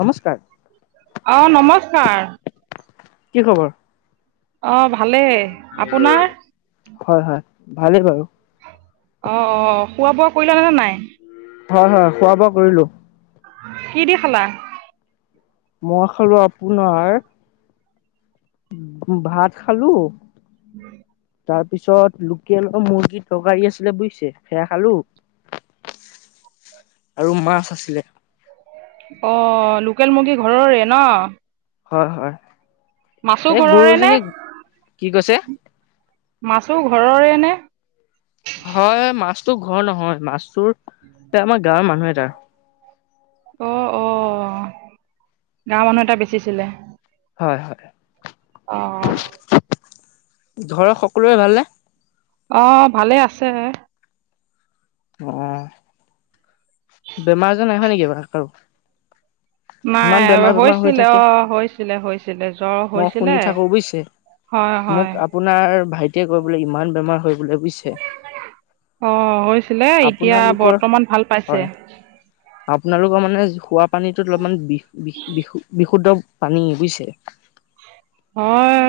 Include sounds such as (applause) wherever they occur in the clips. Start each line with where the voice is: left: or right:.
left: নমস্কাৰ-
right: অ নমস্কাৰ-
left: কি খবৰ-
right: অ ভালেই আপোনাৰ
left: হয় হয় ভালেই বাৰু-
right: অ অ খোৱা বোৱা কৰিলা নে নাই-
left: হয় হয় খোৱা বোৱা কৰিলো-
right: কি দি খালা-
left: মই খালো আপোনাৰ ভাত খালো-
right: (unintelligible)
left: তাৰ পিছত লোকেলৰ মুৰ্গীৰ তৰকাৰী আছিলে বুজিছে সেয়া খালো- আৰু মাছ আছিলে-
right: অ লোকেল মুৰ্গী ঘৰৰে ন-
left: হয় হয়
right: মাছো
left: এই গৰু
right: ঘৰৰে নে
left: জনী কি কৈছে-
right: মাছো ঘৰৰে নে-
left: হয় মাছটো ঘৰ নহয় মাছটোৰ এ আমাৰ গাঁৱৰ মানুহ এ তাৰ-
right: অ অ গাৱৰ মানুহ এটাই বেচিছিলে
left: হয় হয়
right: অ
left: ঘৰত সকলোৰে ভালে নে?
right: অ ভালে আছে।
left: অ বেমাৰ আজাৰ নাই হোৱা নেকি এবাৰ কাৰো।
right: (inaudible) নাই
left: ইমান বেমাৰ বেমাৰ হৈ
right: হৈছিলে
left: থাকে
right: অ হৈছিলে হৈছিলে জ্বৰ
left: মই শুনি
right: হৈছিলে।
left: থাকো বুজিছে
right: হয় হয়
left: মোক আপোনাৰ ভাইটিয়ে কৈ বোলে ইমান বেমাৰ হয় বুলে।
right: অ হৈছিলে এতিয়া
left: আপোনালোকৰ
right: বৰ্তমান ভাল পাইছে।
left: হয় আপোনালোকৰ মানে খোৱা পানীটোত অলপমান বি বি বিশুদ্ধ পানী বুজিছে।
right: হয়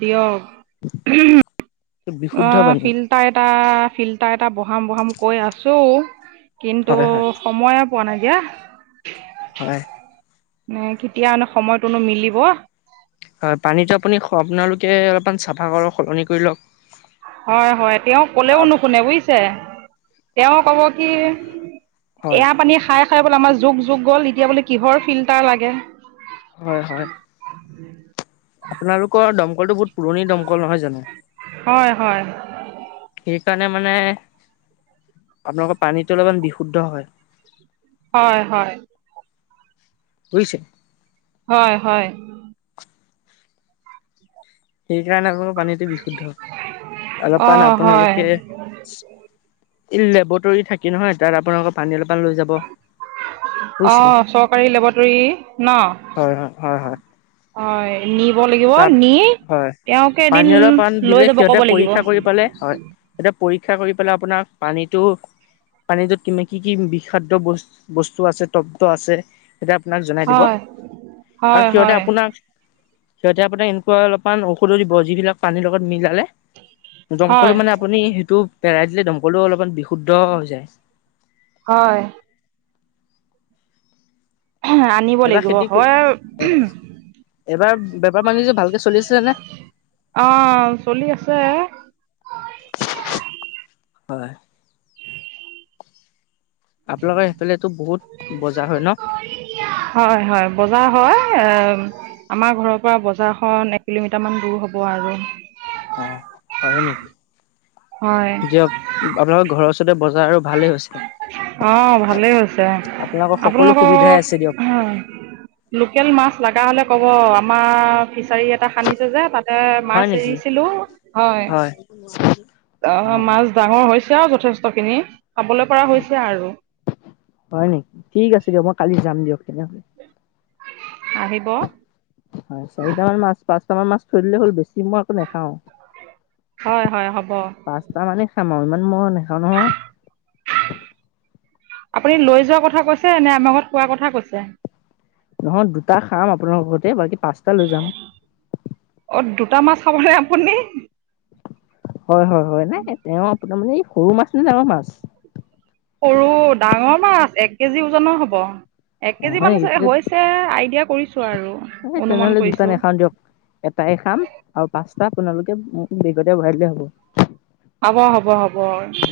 right: দিয়ক
left: (inaudible)
right: অ
left: পানী
right: ফিল্টাৰ এটা ফিল্টাৰ এটা বঢ়াম বঢ়াম কৈ আছো। কিন্তু
left: হয় হয়
right: সময়ে পোৱা নাইকিয়া।
left: হয়
right: মানে কেতিয়া মানে সময়টোনো মিলিব।
left: হয় পানীতটো আপুনি আপোনালোকে অলপমান চাফা কৰক সলনি কৰি লওক
right: হয় হয় তেওঁ কলেও নুশুনে বুজিছে, তেওঁ কব কি
left: হয়
right: এয়া পানী খাই খাই বোলে আমাৰ যুগ যুগ গল এতিয়া বোলে কিহৰ ফিল্টাৰ লাগে।
left: হয় হয়।
right: উম
left: আপোনালোকৰ দমকলটো বহুত পুৰণি দমকল নহয় জানো।
right: হয় হয়
left: সেইকাৰণে মানে আপোনালোকৰ পানীত অলপমান বিশুদ্ধ হয়।
right: হয় হয়।
left: বুজিছে।
right: হয় হয়।
left: সেই কাৰণে আপোনালোকৰ পানীটো বিশুদ্ধ অলপমান
right: অ', হয়
left: আপোনালোকে। লেবটৰী থাকি নহয় তাত আপোনালোকৰ পানী অলপমান লৈ যাব। বুজিছে।
right: অহ চৰকাৰী লেবৰেটিৰী ন।
left: হয় হয় হয় হয়
right: হয় নিব লাগিব
left: তাত
right: নি
left: হয়
right: তেওঁকে এদিন
left: পানীয়লৰ পাণ
right: লৈ
left: দিলে
right: যাব ক'ব
left: সিহঁতে
right: লাগিব
left: পৰীক্ষা কৰি পালে হয়। পৰীক্ষা কৰি পেলাই আপোনাক পানীটো পানী টো কি কি কি বিষাক্ত বস্তু আছে তপ্ত আছে। সেইয়া আপোনাক জনাই দিব
right: হয়
left: আৰু
right: হয়
left: সিহঁতে
right: হয়
left: আপোনাক। সিহঁতে আপোনাক এনেকুৱা অলপমান ঔষধ দিব যিবিলাক পানীৰ লগত মিলালে দমকল
right: হয়
left: মানে আপুনি সেইটো পেলাই দিলে দমকলো অলপমান বিশুদ্ধ হৈ যায়।
right: হয় আনিব লাগিব
left: খেতি
right: হয়।
left: হয় এবাৰ বেপাৰ বাণিজ্য ভালকে চলি আছে নে?
right: অ চলি আছে।
left: হয়। আপোনালোকৰ সেইফালেতো বহুত বজাৰ হয় ন।
right: হয় হয় বজাৰ হয় আমাৰ ঘৰৰ পৰা বজাৰখন এক কিলোমিটাৰমান দূৰ হ'ব আৰু।
left: অ হয় নেকি
right: হয়
left: দিয়ক আপোনাৰোকৰ ঘৰৰ ওচ- ৰতে বজাৰ আৰু ভালেই হৈছে।
right: অ ভালেই হৈছে
left: সকলো
right: আপোনালোকৰ
left: সুবিধাই আছে দিয়ক
right: লোকেল মাছ লগা হলে কব আমাৰ ফিচাৰী এটা খানিছে যে তাত এ
left: হয়
right: মাছ
left: নেকি?
right: এৰিছিলো হয় অ মাছ ডাঙৰ হৈছে হৈছে যথেষ্টখিনি খাবলে
left: হয় নেকি ঠিক আছে দিয়ক মই কালি যাম দিয়ক তেনেহলে
right: আহিব।
left: হয় চাৰিটা মান মাছ পাঁচ টা মাছ থৈ দিলে হল বেছি। মই একো নাখাওঁ
right: হয় হয় হ'ব
left: পাঁচটা মানে খাম আও ইমান মই নে- নেখাওঁ নহয়।
right: আপুনি লৈ যোৱা কথা কৈছে নে আমাৰ ঘৰত খোৱা কথা কৈছে।
left: নহয় দুটা খাম আপোনাৰ লগতে বাকী পাঁচটা লৈ যাম।
right: অ দুটা মাছ খাব নে আপুনি।
left: হয় হয় হয় নাই তেওঁ আপোনাৰ মানে এই সৰু মাছ নে ডাঙৰ মাছ।
right: সৰু ডাঙৰ মাছ এক কেজি ওজনৰ হব। এক
left: অ',
right: কেজি
left: হয়
right: মান
left: নেকি তেতিয়া
right: হৈছে আইডিয়া কৰিছ-
left: তেনেহলে দুটান নেখাওঁ দিয়ক এটা হে খাম আৰু পা- তাৰ আপোনালোকে মোক বিগতে ভৰাই দিলে হ'ব।
right: হ'ব হ'ব হব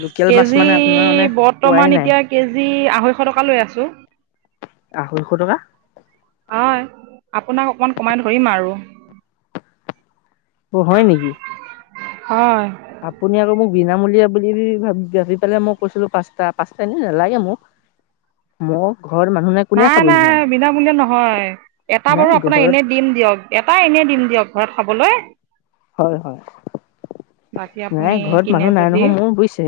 left: লোকেল মাছ
right: কেজি
left: মানে আপোনাৰ মানে পোৱাই
right: বৰ্তমান
left: নাই।
right: এতিয়া কেজি আঢ়ৈশ টকা লৈ আছো।
left: আঢ়ৈশ টকা।
right: হয় আপোনাক অকমান কমাই ধৰিম আৰু।
left: অ হয় নেকি?
right: হয়।
left: আপুনি আকৌ মোক বিনামূলীয়া বুলি ভাব ভাবি পেলাই মই কৈছিলো পাঁচটা পাঁচটা এনে নালাগে মোক। ম
right: নাই নাই বিনামূলীয়া নহয় এটা
left: নাই
right: বাৰু আপোনাৰ
left: ঘৰত
right: এনে দিম দিয়ক এটা এনে দিম দিয়ক। ঘৰত খাবলৈ
left: হয় হয়
right: বাকী
left: নাই
right: আপুনি
left: ঘৰত
right: কিনে
left: মানুহ নাই নহয়
right: যদি
left: মোৰ বুজিছে।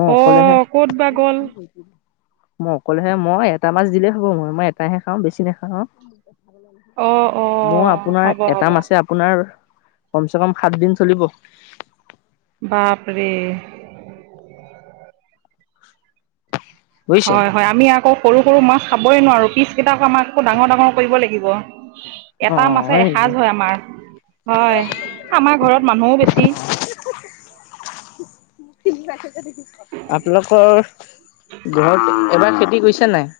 left: মই অকলেহে
right: অ' ক'ত বা গ'ল
left: মই অকলেহে মই এটা মাছ দিলেই হ'ব মই এটাহে খাওঁ বেছি নাখাওঁ।
right: অ'
left: মোৰ
right: অ'
left: আপোনাৰ
right: হ'ব
left: এটা
right: হ'ব
left: মাছে আপোনাৰ কমচে কম সাত দিন চলিব।
right: বাপৰে
left: বুজিছে
right: হয় হয় আমি আকৌ সৰু সৰু মাছ খাবই নোৱাৰো পিছ কেইটাক আমাক আকৌ ডাঙৰ ডাঙৰ কৰিব লাগিব।
left: অ
right: এটা মাছে
left: নেকি
right: এসাঁজ হয় আমাৰ। হয় আমাৰ ঘৰত মানুহও বেছি।
left: আপোনালোকৰ ঘৰত এবাৰ খেতি কৰিছে নাই?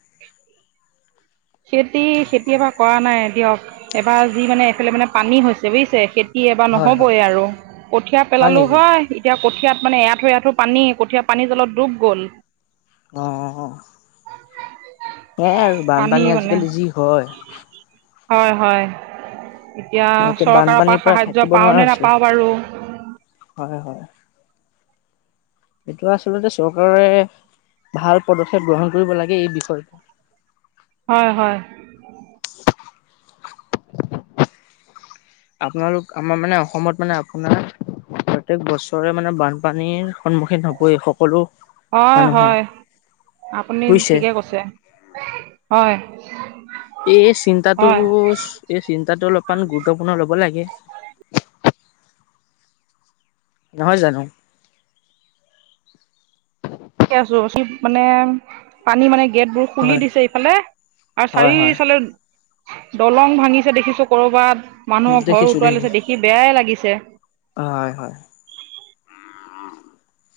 right: খেতি, খেতি এবাৰ কৰা নাই দিয়ক এবাৰ যি মানে এইফালে মানে পানী হৈছে বুজিছে। খেতি এবাৰ
left: হয় হয়
right: নহ'বই আৰু কঠীয়া পেলালোঁ হয় এতিয়া কঠীয়াত। মানে এ আঠু আঁঠু পানী কঠীয়াা পানী জলপ ডুব গ'ল।
left: অ সেইয়াই আৰু।
right: পানী
left: বানপানী
right: মানে
left: আজিকালি যি হয়।
right: হয় হয়। এতিয়া
left: একে
right: চৰকাৰৰ
left: বানপানীৰ
right: পৰা সাহায্য
left: থাকিব
right: পাওঁ
left: নোৱাৰা
right: নে
left: হৈছো
right: নাপাওঁ বাৰু।
left: এইেটো আচলতে চৰকাৰে। ভাল পদক্ষেপ গ্ৰহণ কৰিব লাগে এই বিষয়টো।
right: হয় হয়।
left: আপোনালোক আমাৰ মানে অসমত মানে আপোনাৰ। প্ৰত্যেক বছৰে মানে বানপানীৰ সন্মুখীন হ'বই সকলো।
right: হয়
left: মানুহে
right: হয় আপুনি
left: বুজিছে
right: ঠিকে কৈছে হয়।
left: এই চিন্তাতটো
right: হয়
left: এই চিন্তাতটো অলপমান গুৰুত্বপূৰ্ণ ল'ব লাগে নহয় জানো
right: মানে পানী মানে গেটবোৰ খুলি
left: হয়
right: দিছে ইফালে আৰু
left: হয় হয়
right: চাৰিওফালে দলং ভাঙিছে দেখিছো কৰবাত মানুহক ঘৰ
left: দেখিছো
right: উতুৱাই লৈছে
left: দেখিছো
right: দেখি বেয়াই লাগিছে
left: হয় হয় (unintelligible)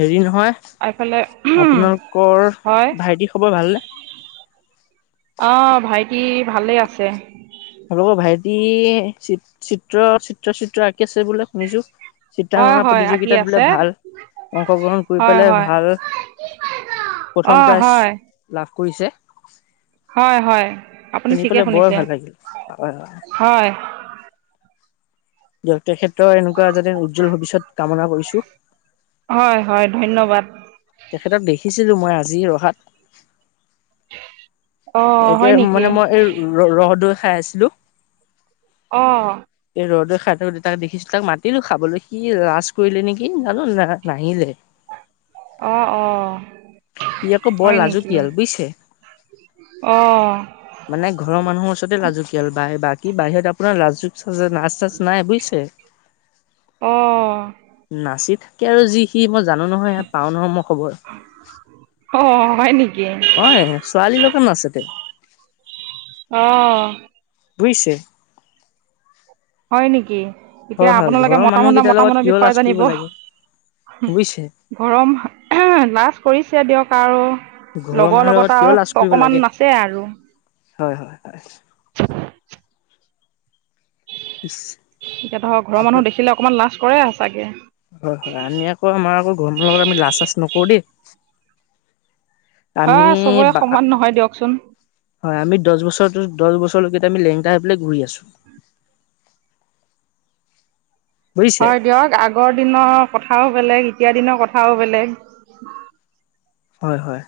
left: হেৰি নহয়
right: আৰু এইফালে
left: আপোনালোকৰ
right: হয়
left: ভাইটি খবৰ ভালনে?
right: অ ভাইটি ভালে আছে।
left: অলৰ ভাইটি চ চিত্ৰ চিত্ৰ চিত্ৰ আঁকি আছে বোলে শুনিছো
right: হয়
left: চিত্ৰাংগনা
right: হয় আঁকি
left: প্ৰতিযোগিতাত বোলে
right: আছে
left: ভাল, অংশগ্ৰহণ কৰি
right: হয়
left: পেলাই
right: হয়
left: ভাল
right: অ
left: প্ৰথম প্ৰাইজ
right: হয়
left: লাভ কৰিছে।
right: হয় হয় আপুনি
left: শুনি
right: ঠিকে
left: পেলাই বৰ
right: শুনিছে
left: ভাল লাগিল।
right: হয়।
left: তেখেত্ৰ এনেকুৱা যাতে উজ্জ্বল ভৱিষ্যত কামনা কৰিছো।
right: হয় হয় ধন্যবাদ।
left: তেখেতক দেখিছিলোঁ মই আজি ৰহাত।
right: অঁ
left: একে
right: হয় নেকি
left: মানে মই এই ৰ ৰহদ খাই আছিলো।
right: অ
left: ৰ'দে খাই থাকো তাক দেখিছিলো তাক মাতিলো খাবলৈ কি ৰাজাজ কৰিলে নেকি জানো ন নাহিলে
right: অ অ
left: সি আকৌ বৰ লাজুকীয়াল বুজিছে
right: অঁ
left: মানে ঘৰৰ মানুহৰ ওচৰতে লাজকীয়াল ব বাকী বাহিৰত আপোনাৰ লাজ নাচ তাচ নাই বুজিছে
right: অ
left: কি আৰু যি সি মই জানো নহয় ই পাও নহয় মোৰ খবৰ
right: অ হয় নেকি?
left: অ ছোৱালীৰ দোকান আছে ত।
right: অঁ।
left: বোইছে।
right: হয় নেকি এতিয়া আপোনালোকে মতা মানুহে
left: মানুহকেইটাৰ
right: মতা
left: লগত
right: মোনৰ
left: কিয়
right: বিষয়ে
left: লাজ
right: জানিব।
left: কৰিব লাগে বুজিছে
right: গৰম লাজ কৰিছে দিয়ক আৰু।
left: ঘৰৰ
right: লগৰ
left: মানুহৰ
right: লগত
left: কিয় লাজ কৰিব
right: অকমান
left: লাগে
right: নাচ আৰু।
left: হয় হয় হয়। ইচ
right: এতিয়া ধৰক ঘৰৰ
left: আপোন
right: মানুহে দেখিলে অকমান লাজ কৰে চাগে।
left: হয় নহয় হ, আমি আকৌ আমাৰ আকৌ ঘৰ লগত আমি লাজ চাজ নকৰো দেই। আমি
right: হয় চবৰে সমান নহয় দিয়কচোন
left: হয় আমি দহ বছৰো দহ বছৰ লৈকে আমি লেংটা হৈ পেলাই ঘূৰি আছো বুজিছে
right: হয় দিয়ক আগৰ দিনৰ কথাও বেলেগ এতিয়া দিনৰ কথাও বেলেগ।
left: হয় হয়।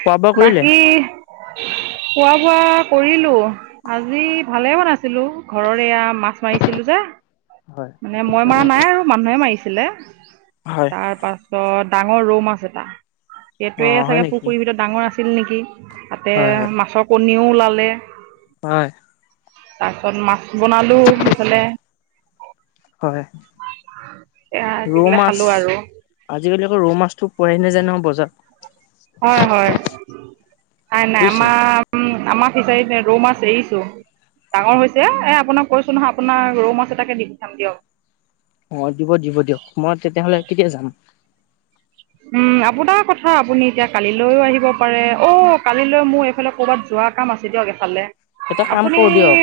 left: খোৱা বোৱা কৰিলে
right: বাকী খোৱা বোৱা কৰিলো আজি ভালে বনাইছিলো ঘৰৰ এয়া মাছ মাৰিছিলো যে।
left: হয়
right: মানে মই মৰা নাই আৰু মানুহে মাৰিছিলে
left: হয়
right: তাৰ পাছ ত ডাঙৰ ৰৌ মাছ এটা।
left: অ
right: সেইটোৱে
left: হয়
right: চাগে
left: নেকি
right: পুখুৰীৰ ভিতৰত ডাঙৰ আছিল নেকি। তাতে
left: হয় হয়
right: মাছৰ কণীও ওলালে।
left: হয়।
right: তাৰপিছত মাছ বনালো সেইফালে
left: হয়।
right: এয়া দি
left: ৰৌ
right: পেলাই
left: মাছ
right: খালো আৰু
left: আজিকালি আকৌ ৰৌ মাছতো পোৱাই নাযায় নহয় বজাৰত।
right: হয় হয় নাই নাই
left: বুজিছে
right: আমাৰ আমাৰ ফিচাৰিত ৰৌ মাছ এৰিছো। ডাঙৰ হৈছে এ আপোনাক কৈছো নহয় আপোনাৰ ৰৌ মাছ এটাকে দি পঠাম দিয়ক।
left: অ দিব দিব দিয়ক। মই তেতিয়াহলে কেতিয়া যাম?
right: আপোনাৰ কথা আপুনি এতিয়া কালিলৈও আহিব পাৰে অ কালিলৈ মোৰ এইফালে ক'ৰবাত যোৱা কাম আছে দিয়ক এফালে।
left: এটা কাম
right: আপুনি
left: কৰো দিয়ক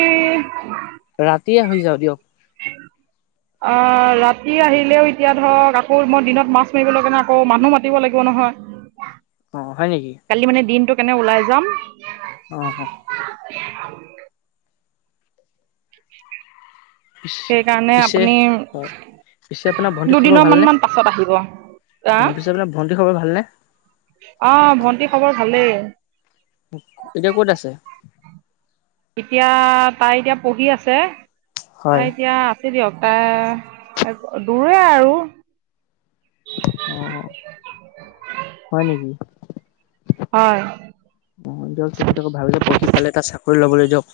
left: ৰাতিয়ে হৈ যাওঁ দিয়ক
right: অ ৰাতি আহিলেও এতিয়া ধৰক আকৌ মই দিনত মাছ মাৰিব লগা না আকৌ মানুহ মাতিব লাগিব নহয়।
left: অ হয় নেকি?
right: কালি মানে দিনটো কেনে ওলাই যাম।
left: অহ অহ।
right: (inaudible) সেইকাৰণে
left: পিছে
right: আপুনি
left: হয় পিছে আপোনাৰ ভণ্টিৰ খবৰ
right: দুদিনৰ মান
left: ভালনে
right: মান পাছত আহিব অহ।
left: অ পিছে আপোনাৰ ভণ্টিৰ খবৰ ভালনে
right: অ ভন্টি খবৰ ভালেই।
left: এতিয়া ক'ত আছে।
right: এতিয়া তাই এতিয়া পঢ়ি আছে তাই
left: হয়
right: এতিয়া দিয়ক তাই দূৰে আৰু
left: অ হয় নেকি?
right: হয়
left: অ দিয়ক তেখেতক ভালকে পঢ়ি পেলাই এটা চাকৰি লবলে দিয়ক।